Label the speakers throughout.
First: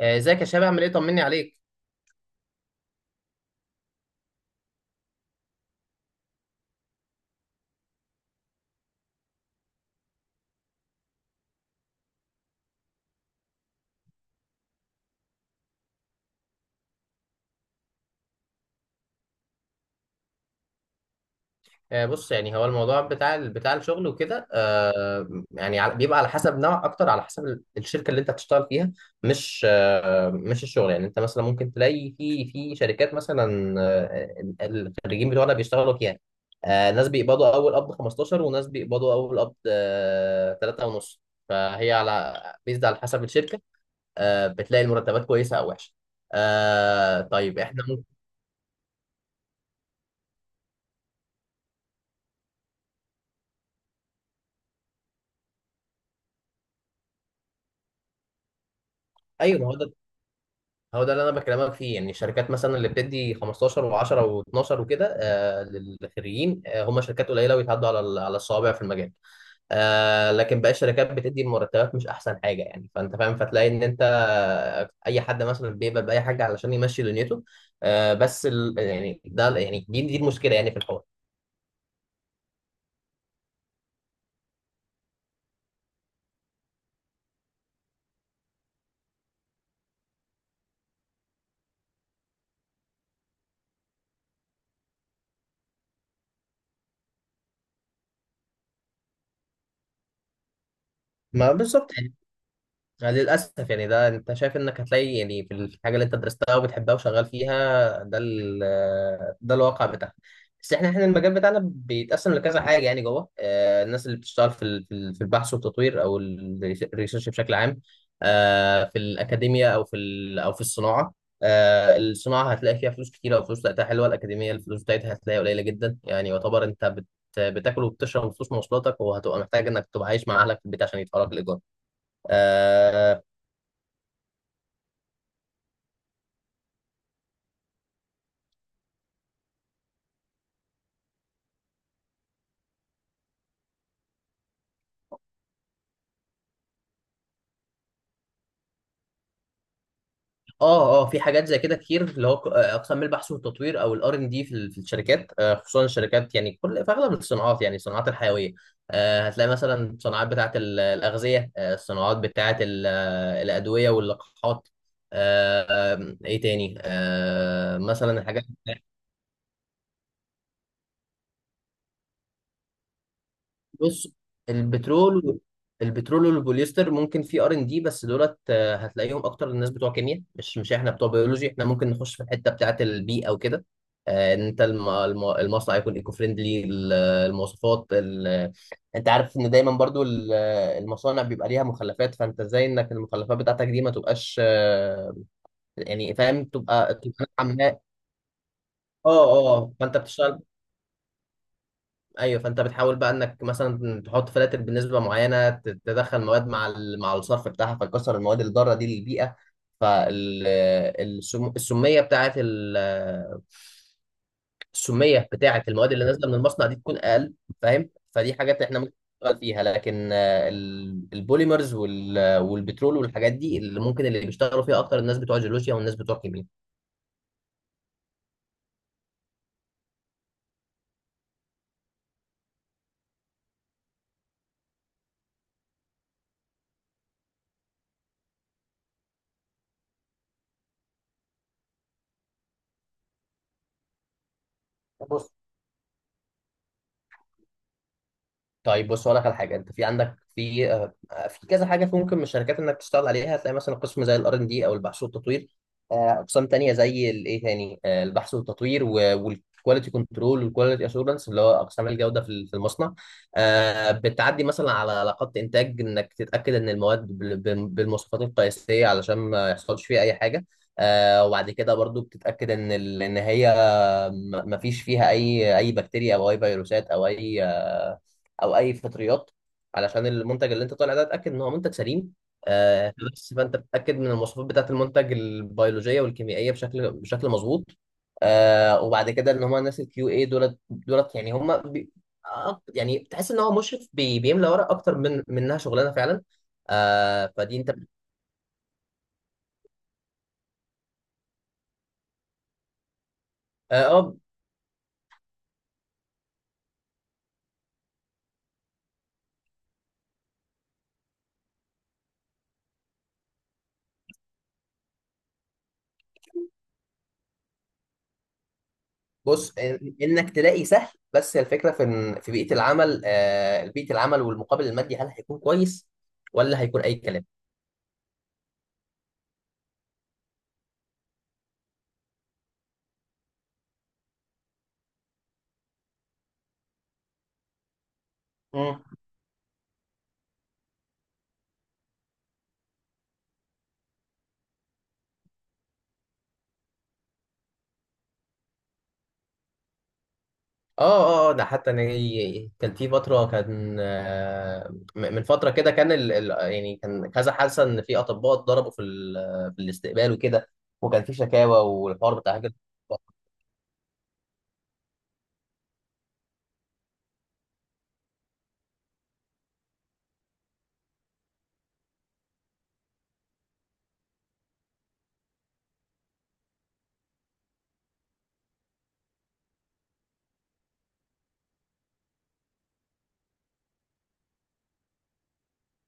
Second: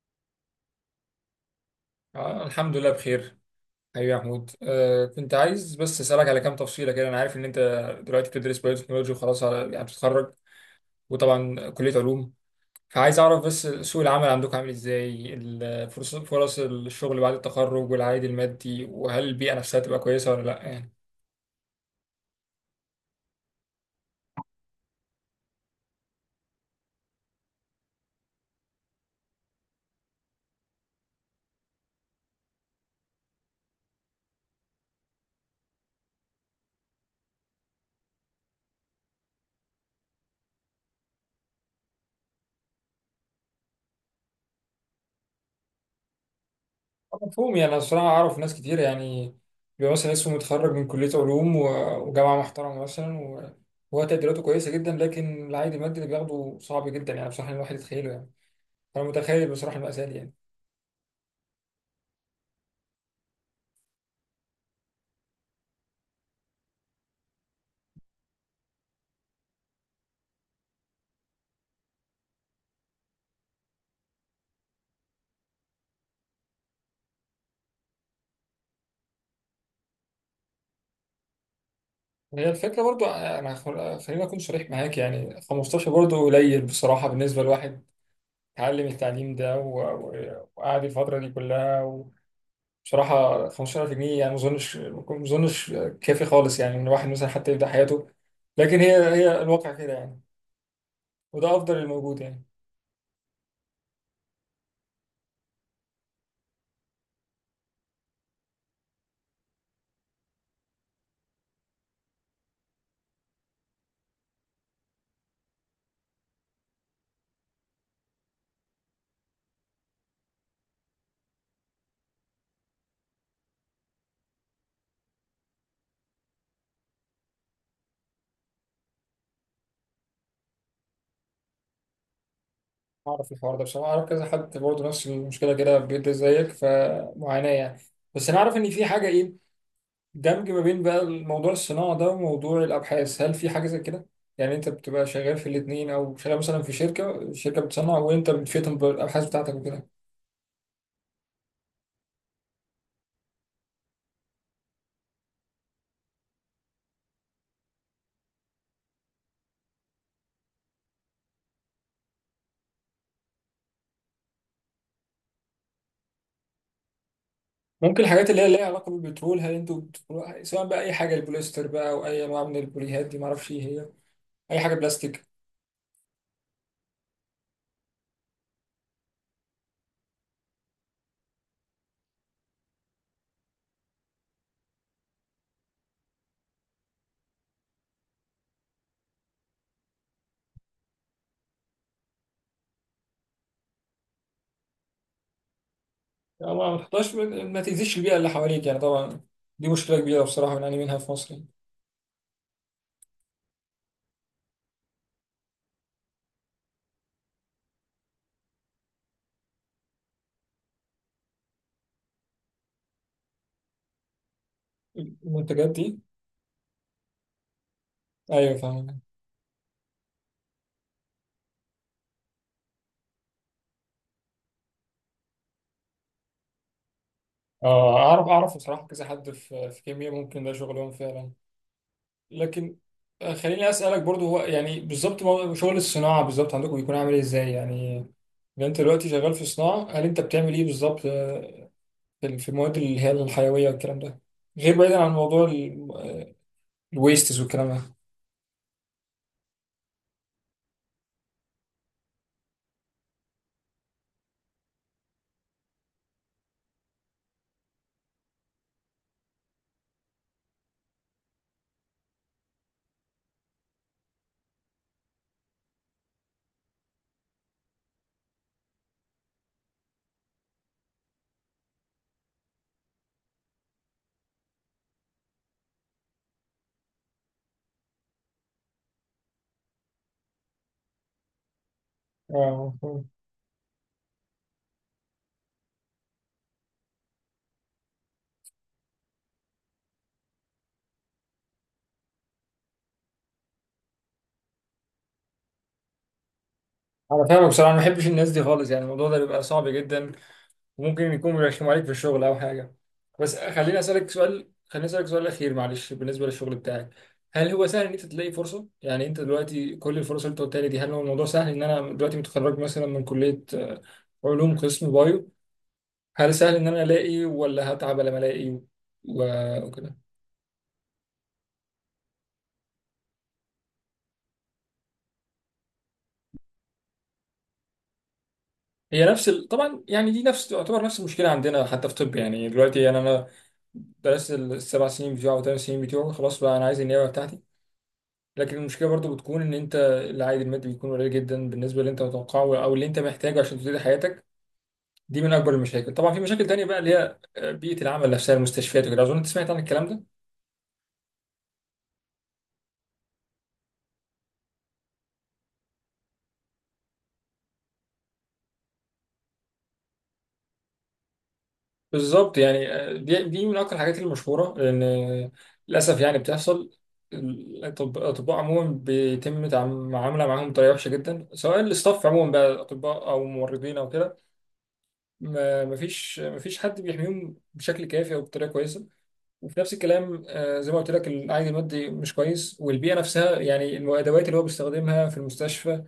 Speaker 1: ازيك يا شباب، عامل ايه؟ طمني عليك.
Speaker 2: آه الحمد لله بخير. حبيبي يا محمود، كنت عايز بس اسالك على كام تفصيله كده. انا عارف ان انت دلوقتي بتدرس بايوتكنولوجي وخلاص، على يعني بتتخرج، وطبعا كليه علوم. فعايز اعرف بس سوق العمل عندكم عامل ازاي، فرص الشغل بعد التخرج والعائد المادي، وهل البيئه نفسها تبقى كويسه ولا لا يعني.
Speaker 1: بص، يعني هو الموضوع بتاع الشغل وكده. بيبقى على حسب نوع، اكتر على حسب الشركه اللي انت هتشتغل فيها. مش الشغل، يعني انت مثلا ممكن تلاقي في شركات مثلا، الخريجين بتوعنا بيشتغلوا فيها. ناس بيقبضوا اول قبض 15، وناس بيقبضوا اول قبض 3 ونص. فهي على بيزد على حسب الشركه. بتلاقي المرتبات كويسه او وحشه.
Speaker 2: مفهوم.
Speaker 1: طيب،
Speaker 2: يعني انا
Speaker 1: احنا ممكن.
Speaker 2: الصراحه اعرف ناس كتير، يعني بيبقى مثلا اسمه متخرج من كليه علوم وجامعه محترمه مثلا، وهو تقديراته كويسه جدا، لكن العائد المادي اللي بياخده صعب جدا يعني بصراحه الواحد يتخيله يعني. انا متخيل
Speaker 1: ايوه، ما هو
Speaker 2: بصراحه
Speaker 1: ده،
Speaker 2: المأساة دي يعني.
Speaker 1: هو ده اللي انا بكلمك فيه. يعني الشركات مثلا اللي بتدي 15 و10 و12 وكده، للخريجين، هم شركات قليله ويتعدوا على الصوابع في المجال. لكن باقي الشركات بتدي المرتبات مش احسن حاجه، يعني فانت فاهم. فتلاقي ان انت، اي حد مثلا بيقبل باي حاجه علشان يمشي دنيته. بس ال يعني ده يعني دي المشكله يعني، في الحوار.
Speaker 2: هي الفكره، برضو انا خليني اكون صريح معاك، يعني 15 برضو قليل بصراحه بالنسبه لواحد اتعلم التعليم ده وقعد الفتره دي كلها. وبصراحه 15000 جنيه يعني ما اظنش كافي خالص، يعني ان الواحد مثلا حتى يبدا حياته. لكن هي الواقع كده يعني، وده
Speaker 1: ما
Speaker 2: افضل
Speaker 1: بالظبط.
Speaker 2: الموجود يعني.
Speaker 1: يعني للأسف، يعني ده أنت شايف إنك هتلاقي يعني في الحاجة اللي أنت درستها وبتحبها وشغال فيها، ده ال آه، ده الواقع بتاعها. بس إحنا المجال بتاعنا بيتقسم لكذا حاجة، يعني جوه الناس اللي بتشتغل في البحث والتطوير، أو الريسيرش بشكل عام. في الأكاديمية، أو في الصناعة. الصناعة هتلاقي فيها فلوس كتيرة، وفلوس بتاعتها حلوة. الأكاديمية الفلوس بتاعتها هتلاقيها قليلة جدا، يعني يعتبر أنت بتاكل وبتشرب فلوس مواصلاتك، وهتبقى محتاج انك تبقى عايش مع اهلك في البيت عشان يدفعوا لك الايجار.
Speaker 2: اعرف الحوار ده بصراحه، اعرف كذا حد برضه نفس المشكله كده بيبدا زيك، فمعاناه يعني. بس انا اعرف ان في حاجه ايه، دمج ما بين بقى الموضوع الصناعة ده وموضوع الأبحاث. هل في حاجة زي كده؟ يعني أنت بتبقى شغال في الاتنين، أو شغال مثلا في شركة بتصنع وأنت بتفيدهم بالأبحاث بتاعتك وكده.
Speaker 1: اه، اه، في حاجات زي كده كتير، اللي هو اقسام البحث والتطوير او الار ان دي في الشركات. خصوصا الشركات، يعني في اغلب الصناعات، يعني الصناعات الحيويه. هتلاقي مثلا الصناعات الاغذيه، الصناعات بتاعه ال- آه، الادويه واللقاحات. آه، ايه تاني؟
Speaker 2: ممكن
Speaker 1: مثلا
Speaker 2: الحاجات اللي
Speaker 1: الحاجات.
Speaker 2: هي ليها علاقة بالبترول، هل أنتوا سواء بقى أي حاجة، البوليستر بقى أو أي نوع من البوليهات دي معرفش إيه هي،
Speaker 1: بص.
Speaker 2: أي حاجة بلاستيك.
Speaker 1: البترول البترول والبوليستر ممكن في ار ان دي، بس دولت هتلاقيهم اكتر الناس بتوع كيمياء، مش احنا بتوع بيولوجي. احنا ممكن نخش في الحته بتاعه البيئه وكده، ان انت المصنع يكون ايكو فريندلي، المواصفات انت عارف ان دايما برضو المصانع بيبقى ليها مخلفات. فانت ازاي انك المخلفات بتاعتك دي ما تبقاش، يعني فاهم،
Speaker 2: يعني ما ما
Speaker 1: تبقى
Speaker 2: تحطهاش
Speaker 1: نوعاً
Speaker 2: ما
Speaker 1: ما.
Speaker 2: تأذيش البيئة اللي حواليك يعني،
Speaker 1: اه،
Speaker 2: طبعا. دي
Speaker 1: اه، فانت
Speaker 2: مشكلة كبيرة
Speaker 1: بتشتغل.
Speaker 2: بصراحة بنعاني منها في مصر يعني.
Speaker 1: ايوه، فانت بتحاول بقى انك مثلا تحط فلاتر بنسبه معينه، تدخل مواد مع الصرف بتاعها، فتكسر المواد اللي ضاره دي للبيئه. فالسميه بتاعت ال- السميه بتاعت
Speaker 2: المنتجات
Speaker 1: المواد
Speaker 2: دي.
Speaker 1: اللي نازله من المصنع دي تكون اقل. فاهم؟ فدي
Speaker 2: أيوه
Speaker 1: حاجات احنا ممكن
Speaker 2: فاهم.
Speaker 1: نشتغل فيها، لكن البوليمرز والبترول والحاجات دي اللي ممكن، بيشتغلوا فيها اكتر الناس بتوع جيولوجيا والناس بتوع كيمياء.
Speaker 2: اه اعرف اعرف بصراحه، كذا حد في كيمياء ممكن ده شغلهم فعلا. لكن خليني اسالك برضو، هو يعني بالظبط شغل الصناعه بالظبط عندكم بيكون عامل إيه، ازاي يعني؟ لو انت دلوقتي شغال في صناعه، هل انت بتعمل ايه بالظبط، في المواد اللي هي الحيويه والكلام ده، غير بعيدا عن موضوع الويستس والكلام ده؟
Speaker 1: طيب، بص اقول لك على حاجه. انت عندك في كذا حاجه ممكن من الشركات انك تشتغل عليها. هتلاقي مثلا قسم زي الار ان دي او البحث والتطوير، اقسام تانية زي الايه تاني آه، البحث والتطوير، والكواليتي كنترول، والكواليتي اشورنس، اللي هو اقسام الجوده في المصنع. بتعدي مثلا على علاقات انتاج، انك تتاكد ان المواد بالمواصفات القياسيه، علشان ما يحصلش فيها اي حاجه. وبعد كده برضو بتتاكد ان هي ما فيش فيها اي بكتيريا، او اي فيروسات، او اي فطريات، علشان المنتج اللي انت طالع ده اتاكد ان هو منتج سليم.
Speaker 2: اه. آه.
Speaker 1: بس فانت بتتاكد من المواصفات بتاعه المنتج، البيولوجيه والكيميائيه، بشكل مظبوط. وبعد كده ان هم الناس الكيو اي دولت يعني هم بي آه، يعني تحس ان هو مشرف بيملى ورق اكتر من منها شغلانه فعلا.
Speaker 2: انا فاهمك
Speaker 1: فدي انت.
Speaker 2: بصراحه. أنا ما بحبش الناس دي خالص، يعني الموضوع ده بيبقى صعب جدا، وممكن يكون بيرخموا عليك في الشغل او حاجه. بس خليني
Speaker 1: اه
Speaker 2: اسالك
Speaker 1: آه،
Speaker 2: سؤال، اخير معلش، بالنسبه للشغل بتاعك، هل هو سهل ان انت تلاقي فرصه؟ يعني انت دلوقتي كل الفرص اللي انت قلتها لي دي، هل هو الموضوع سهل ان انا دلوقتي متخرج مثلا من كليه علوم قسم بايو؟ هل سهل ان انا الاقي، ولا هتعب لما الاقي
Speaker 1: بص،
Speaker 2: وكده؟
Speaker 1: انك تلاقي سهل، بس الفكره في بيئه العمل، بيئه العمل والمقابل المادي هل هيكون كويس، ولا هيكون اي كلام؟
Speaker 2: هي نفس طبعا يعني دي نفس، تعتبر نفس المشكله عندنا حتى في طب. يعني دلوقتي يعني انا درست السبع سنين بتوعه وثمان سنين بتوعه، خلاص بقى انا عايز النيابه بتاعتي، لكن
Speaker 1: مم.
Speaker 2: المشكله برضو بتكون ان انت العائد المادي بيكون قليل جدا بالنسبه اللي انت متوقعه او اللي انت محتاجه عشان تبتدي حياتك. دي من اكبر المشاكل. طبعا في مشاكل تانية بقى اللي هي بيئه العمل نفسها، المستشفيات وكده، اظن انت سمعت عن الكلام ده.
Speaker 1: اه، اه، ده حتى انا، كان في فتره، كان من فتره كده كان يعني كان كذا حادثه ان في اطباء اتضربوا في الاستقبال وكده، وكان في شكاوى والحوار بتاع
Speaker 2: بالظبط
Speaker 1: هجرة
Speaker 2: يعني، آه،
Speaker 1: الأطباء.
Speaker 2: دي دي من اكتر الحاجات المشهوره، لان للاسف يعني بتحصل. الاطباء عموما بيتم معامله معاهم بطريقه وحشه جدا، سواء الاستاف عموما بقى، اطباء او ممرضين او كده. مفيش حد بيحميهم بشكل كافي او بطريقه كويسه. وفي نفس الكلام، زي ما قلت لك العائد المادي مش كويس، والبيئه نفسها يعني الادوات اللي هو بيستخدمها في المستشفى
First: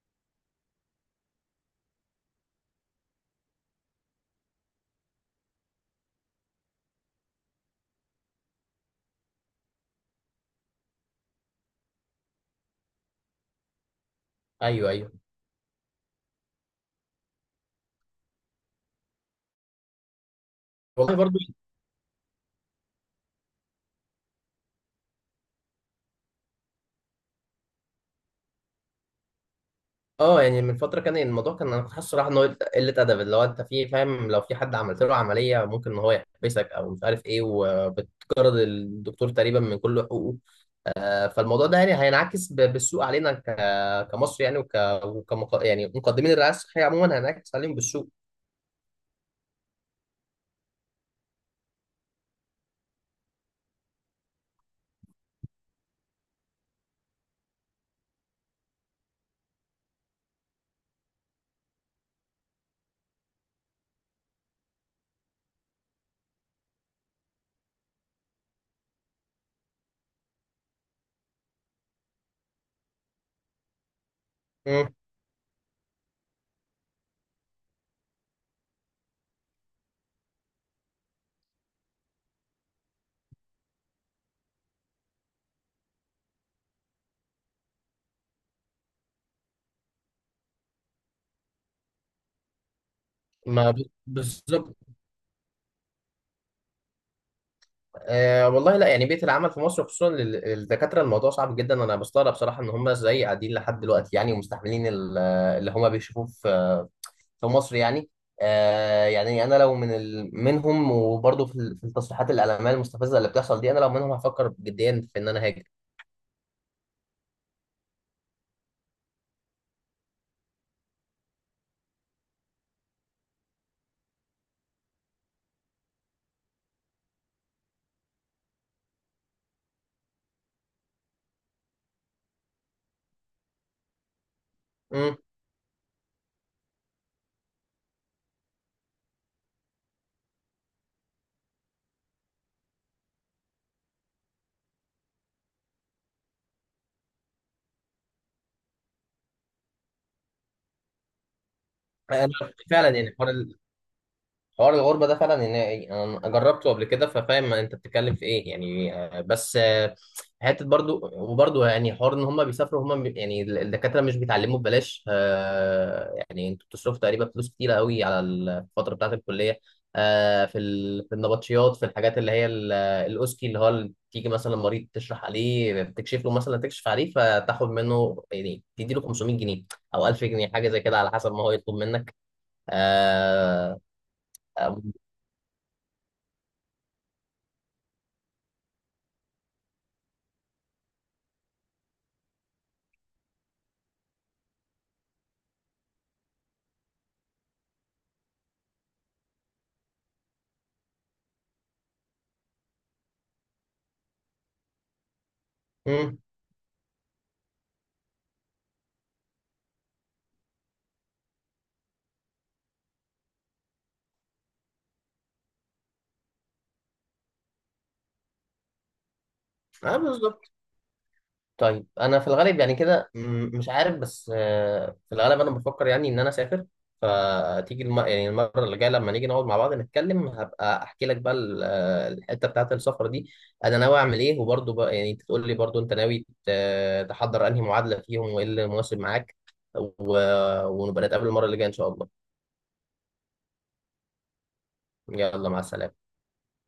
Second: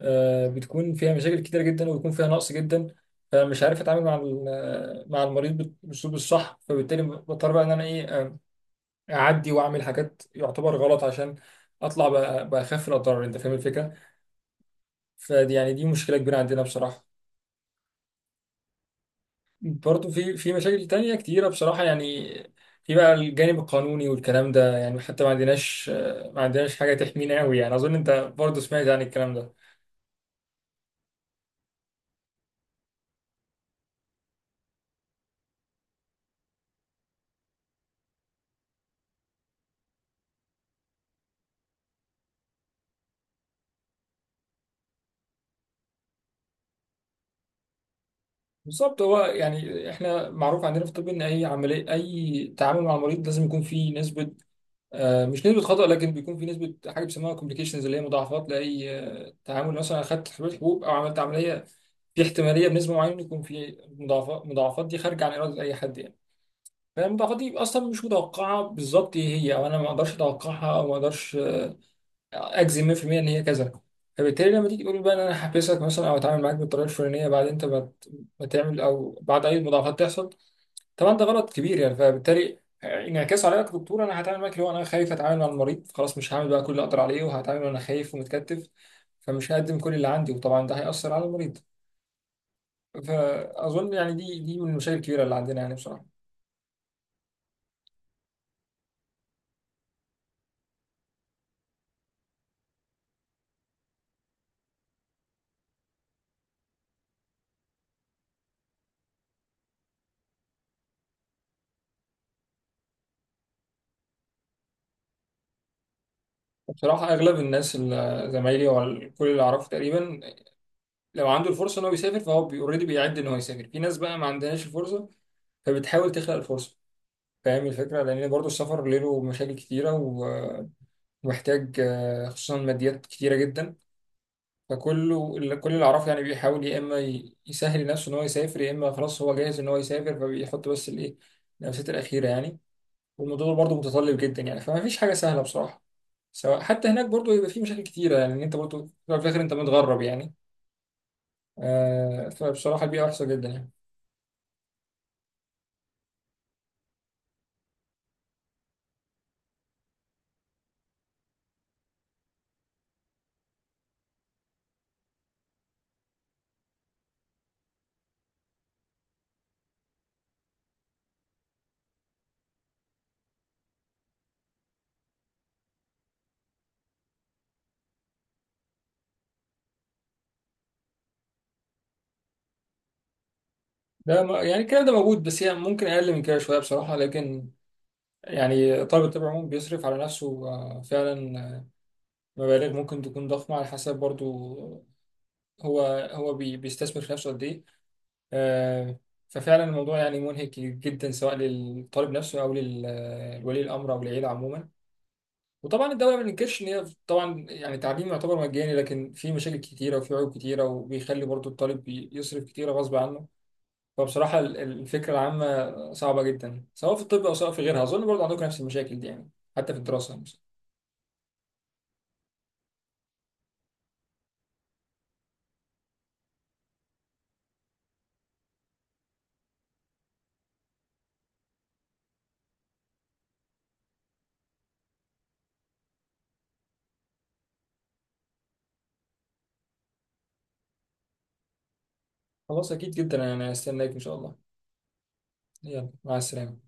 Speaker 2: بتكون فيها مشاكل كتيره جدا، وبيكون فيها نقص جدا. فمش عارف اتعامل مع مع المريض بالاسلوب الصح، فبالتالي بضطر بقى ان انا ايه، اعدي واعمل حاجات يعتبر غلط عشان اطلع باخف الاضرار، انت فاهم الفكره.
Speaker 1: ايوه، ايوه.
Speaker 2: فدي يعني دي مشكله كبيره عندنا بصراحه. برضه في مشاكل
Speaker 1: والله
Speaker 2: تانية
Speaker 1: برضو.
Speaker 2: كتيرة بصراحة يعني. في بقى الجانب القانوني والكلام ده، يعني حتى ما عندناش حاجة تحمينا قوي، يعني أظن أنت برضه سمعت عن الكلام ده.
Speaker 1: اه، يعني من فتره كان الموضوع، كان انا كنت حاسس صراحه ان هو قله ادب، اللي هو انت فاهم، لو في حد عملت له عمليه ممكن ان هو يحبسك او مش عارف ايه، وبتجرد الدكتور تقريبا من كل حقوقه. فالموضوع ده يعني هينعكس بالسوء علينا كمصر، يعني يعني مقدمين الرعايه الصحيه عموما هينعكس عليهم بالسوء.
Speaker 2: بالظبط. هو يعني إحنا معروف عندنا في الطب إن أي عملية، أي تعامل مع المريض، لازم يكون فيه نسبة مش نسبة خطأ، لكن بيكون في نسبة حاجة بيسموها كومبليكيشنز، اللي هي مضاعفات، لأي تعامل، مثلا أخدت حبوب أو عملت عملية، في احتمالية بنسبة معينة يكون في مضاعفات. المضاعفات دي خارجة عن إرادة أي حد يعني، فاهم، تقدير اصلا مش متوقعه بالظبط ايه هي، او انا ما اقدرش اتوقعها او ما اقدرش اجزم 100% ان هي كذا. فبالتالي لما تيجي
Speaker 1: مم.
Speaker 2: تقول بقى ان انا هحبسك مثلا، او اتعامل معاك بالطريقه الفلانيه بعد انت ما تعمل او بعد اي مضاعفات تحصل، طبعا ده غلط كبير يعني. فبالتالي انعكاس عليا كدكتور، انا هتعامل معاك اللي هو انا خايف اتعامل مع المريض، خلاص مش هعمل بقى كل اللي اقدر عليه، وهتعامل وانا خايف ومتكتف، فمش هقدم كل اللي عندي، وطبعا ده هيأثر على المريض.
Speaker 1: ما ب-
Speaker 2: فأظن يعني دي من
Speaker 1: بالظبط.
Speaker 2: المشاكل الكبيرة اللي عندنا يعني بصراحة.
Speaker 1: والله، لا يعني، بيئه العمل في مصر، خصوصا للدكاتره، الموضوع صعب جدا. انا بستغرب صراحه ان هم ازاي قاعدين لحد دلوقتي، يعني ومستحملين اللي هم بيشوفوه في مصر يعني. يعني انا لو منهم، وبرضه في التصريحات الاعلاميه المستفزه اللي بتحصل دي، انا لو منهم هفكر جديا في ان انا هاجر.
Speaker 2: بصراحة أغلب الناس اللي زمايلي وكل اللي أعرفه تقريبا، لو عنده الفرصة إن هو يسافر فهو أوريدي بيعد إن هو يسافر. في ناس بقى ما عندهاش الفرصة، فبتحاول تخلق الفرصة، فاهم الفكرة، لأن برضه السفر له مشاكل كتيرة ومحتاج خصوصا ماديات كتيرة جدا.
Speaker 1: امم
Speaker 2: كل اللي أعرفه يعني بيحاول يا إما يسهل نفسه إن هو يسافر، يا إما خلاص هو جاهز إن هو يسافر، فبيحط بس الإيه، النفسات الأخيرة يعني. والموضوع برضه متطلب جدا يعني، فما فيش حاجه سهله بصراحه. سواء حتى هناك برضه يبقى في مشاكل كتيره، يعني إن انت برضه في الأول وفي الاخر انت متغرب يعني،
Speaker 1: انا
Speaker 2: فبصراحه
Speaker 1: فعلا
Speaker 2: البيئه
Speaker 1: يعني،
Speaker 2: وحشه
Speaker 1: حوار
Speaker 2: جدا يعني.
Speaker 1: الغربة ده فعلا، إن أنا جربته قبل كده، ففاهم أنت بتتكلم في إيه يعني. بس حتة، برضو يعني، حوار إن هم بيسافروا، يعني الدكاترة مش بيتعلموا ببلاش. يعني أنتوا بتصرفوا تقريبا فلوس كتيرة قوي على الفترة بتاعة الكلية. في النبطشيات، في الحاجات اللي هي الأوسكي، اللي هو تيجي مثلا مريض تشرح عليه، بتكشف له، مثلا تكشف عليه فتاخد منه يعني، تدي له 500 جنيه أو 1000 جنيه، حاجة زي كده على حسب ما هو يطلب منك. آه،
Speaker 2: يعني
Speaker 1: آه،
Speaker 2: الكلام ده موجود، بس هي ممكن اقل من كده شويه بصراحه. لكن يعني طالب الطب عموما بيصرف على نفسه فعلا مبالغ ممكن تكون ضخمه، على حسب برضه هو بيستثمر في نفسه قد ايه. آه، ففعلا الموضوع يعني منهك جدا، سواء للطالب نفسه او للولي الامر او العيله عموما. وطبعا
Speaker 1: امم
Speaker 2: الدوله ما بننكرش ان هي طبعا يعني التعليم يعتبر مجاني، لكن في مشاكل كتيره وفي عيوب كتيره، وبيخلي برضو الطالب يصرف كتيره غصب عنه. فبصراحه الفكره العامه صعبه جدا، سواء في الطب او سواء في غيرها. اظن برضو عندكم نفس المشاكل دي يعني، حتى في
Speaker 1: اه،
Speaker 2: الدراسه مثلا.
Speaker 1: بالظبط. طيب، انا في الغالب يعني كده، مش عارف. بس في الغالب انا بفكر يعني ان انا اسافر. فتيجي يعني المره اللي جايه، لما نيجي نقعد مع بعض نتكلم، هبقى احكي لك بقى الحته بتاعه السفر دي، انا ناوي اعمل ايه، وبرضه بقى يعني انت تقول لي برضه انت ناوي تحضر انهي معادله فيهم، وايه اللي مناسب معاك، و... ونبقى نتقابل المره اللي جايه ان شاء الله.
Speaker 2: خلاص، اكيد جدا انا هستناك ان شاء الله.
Speaker 1: يلا، مع
Speaker 2: يلا،
Speaker 1: السلامه.
Speaker 2: مع السلامه.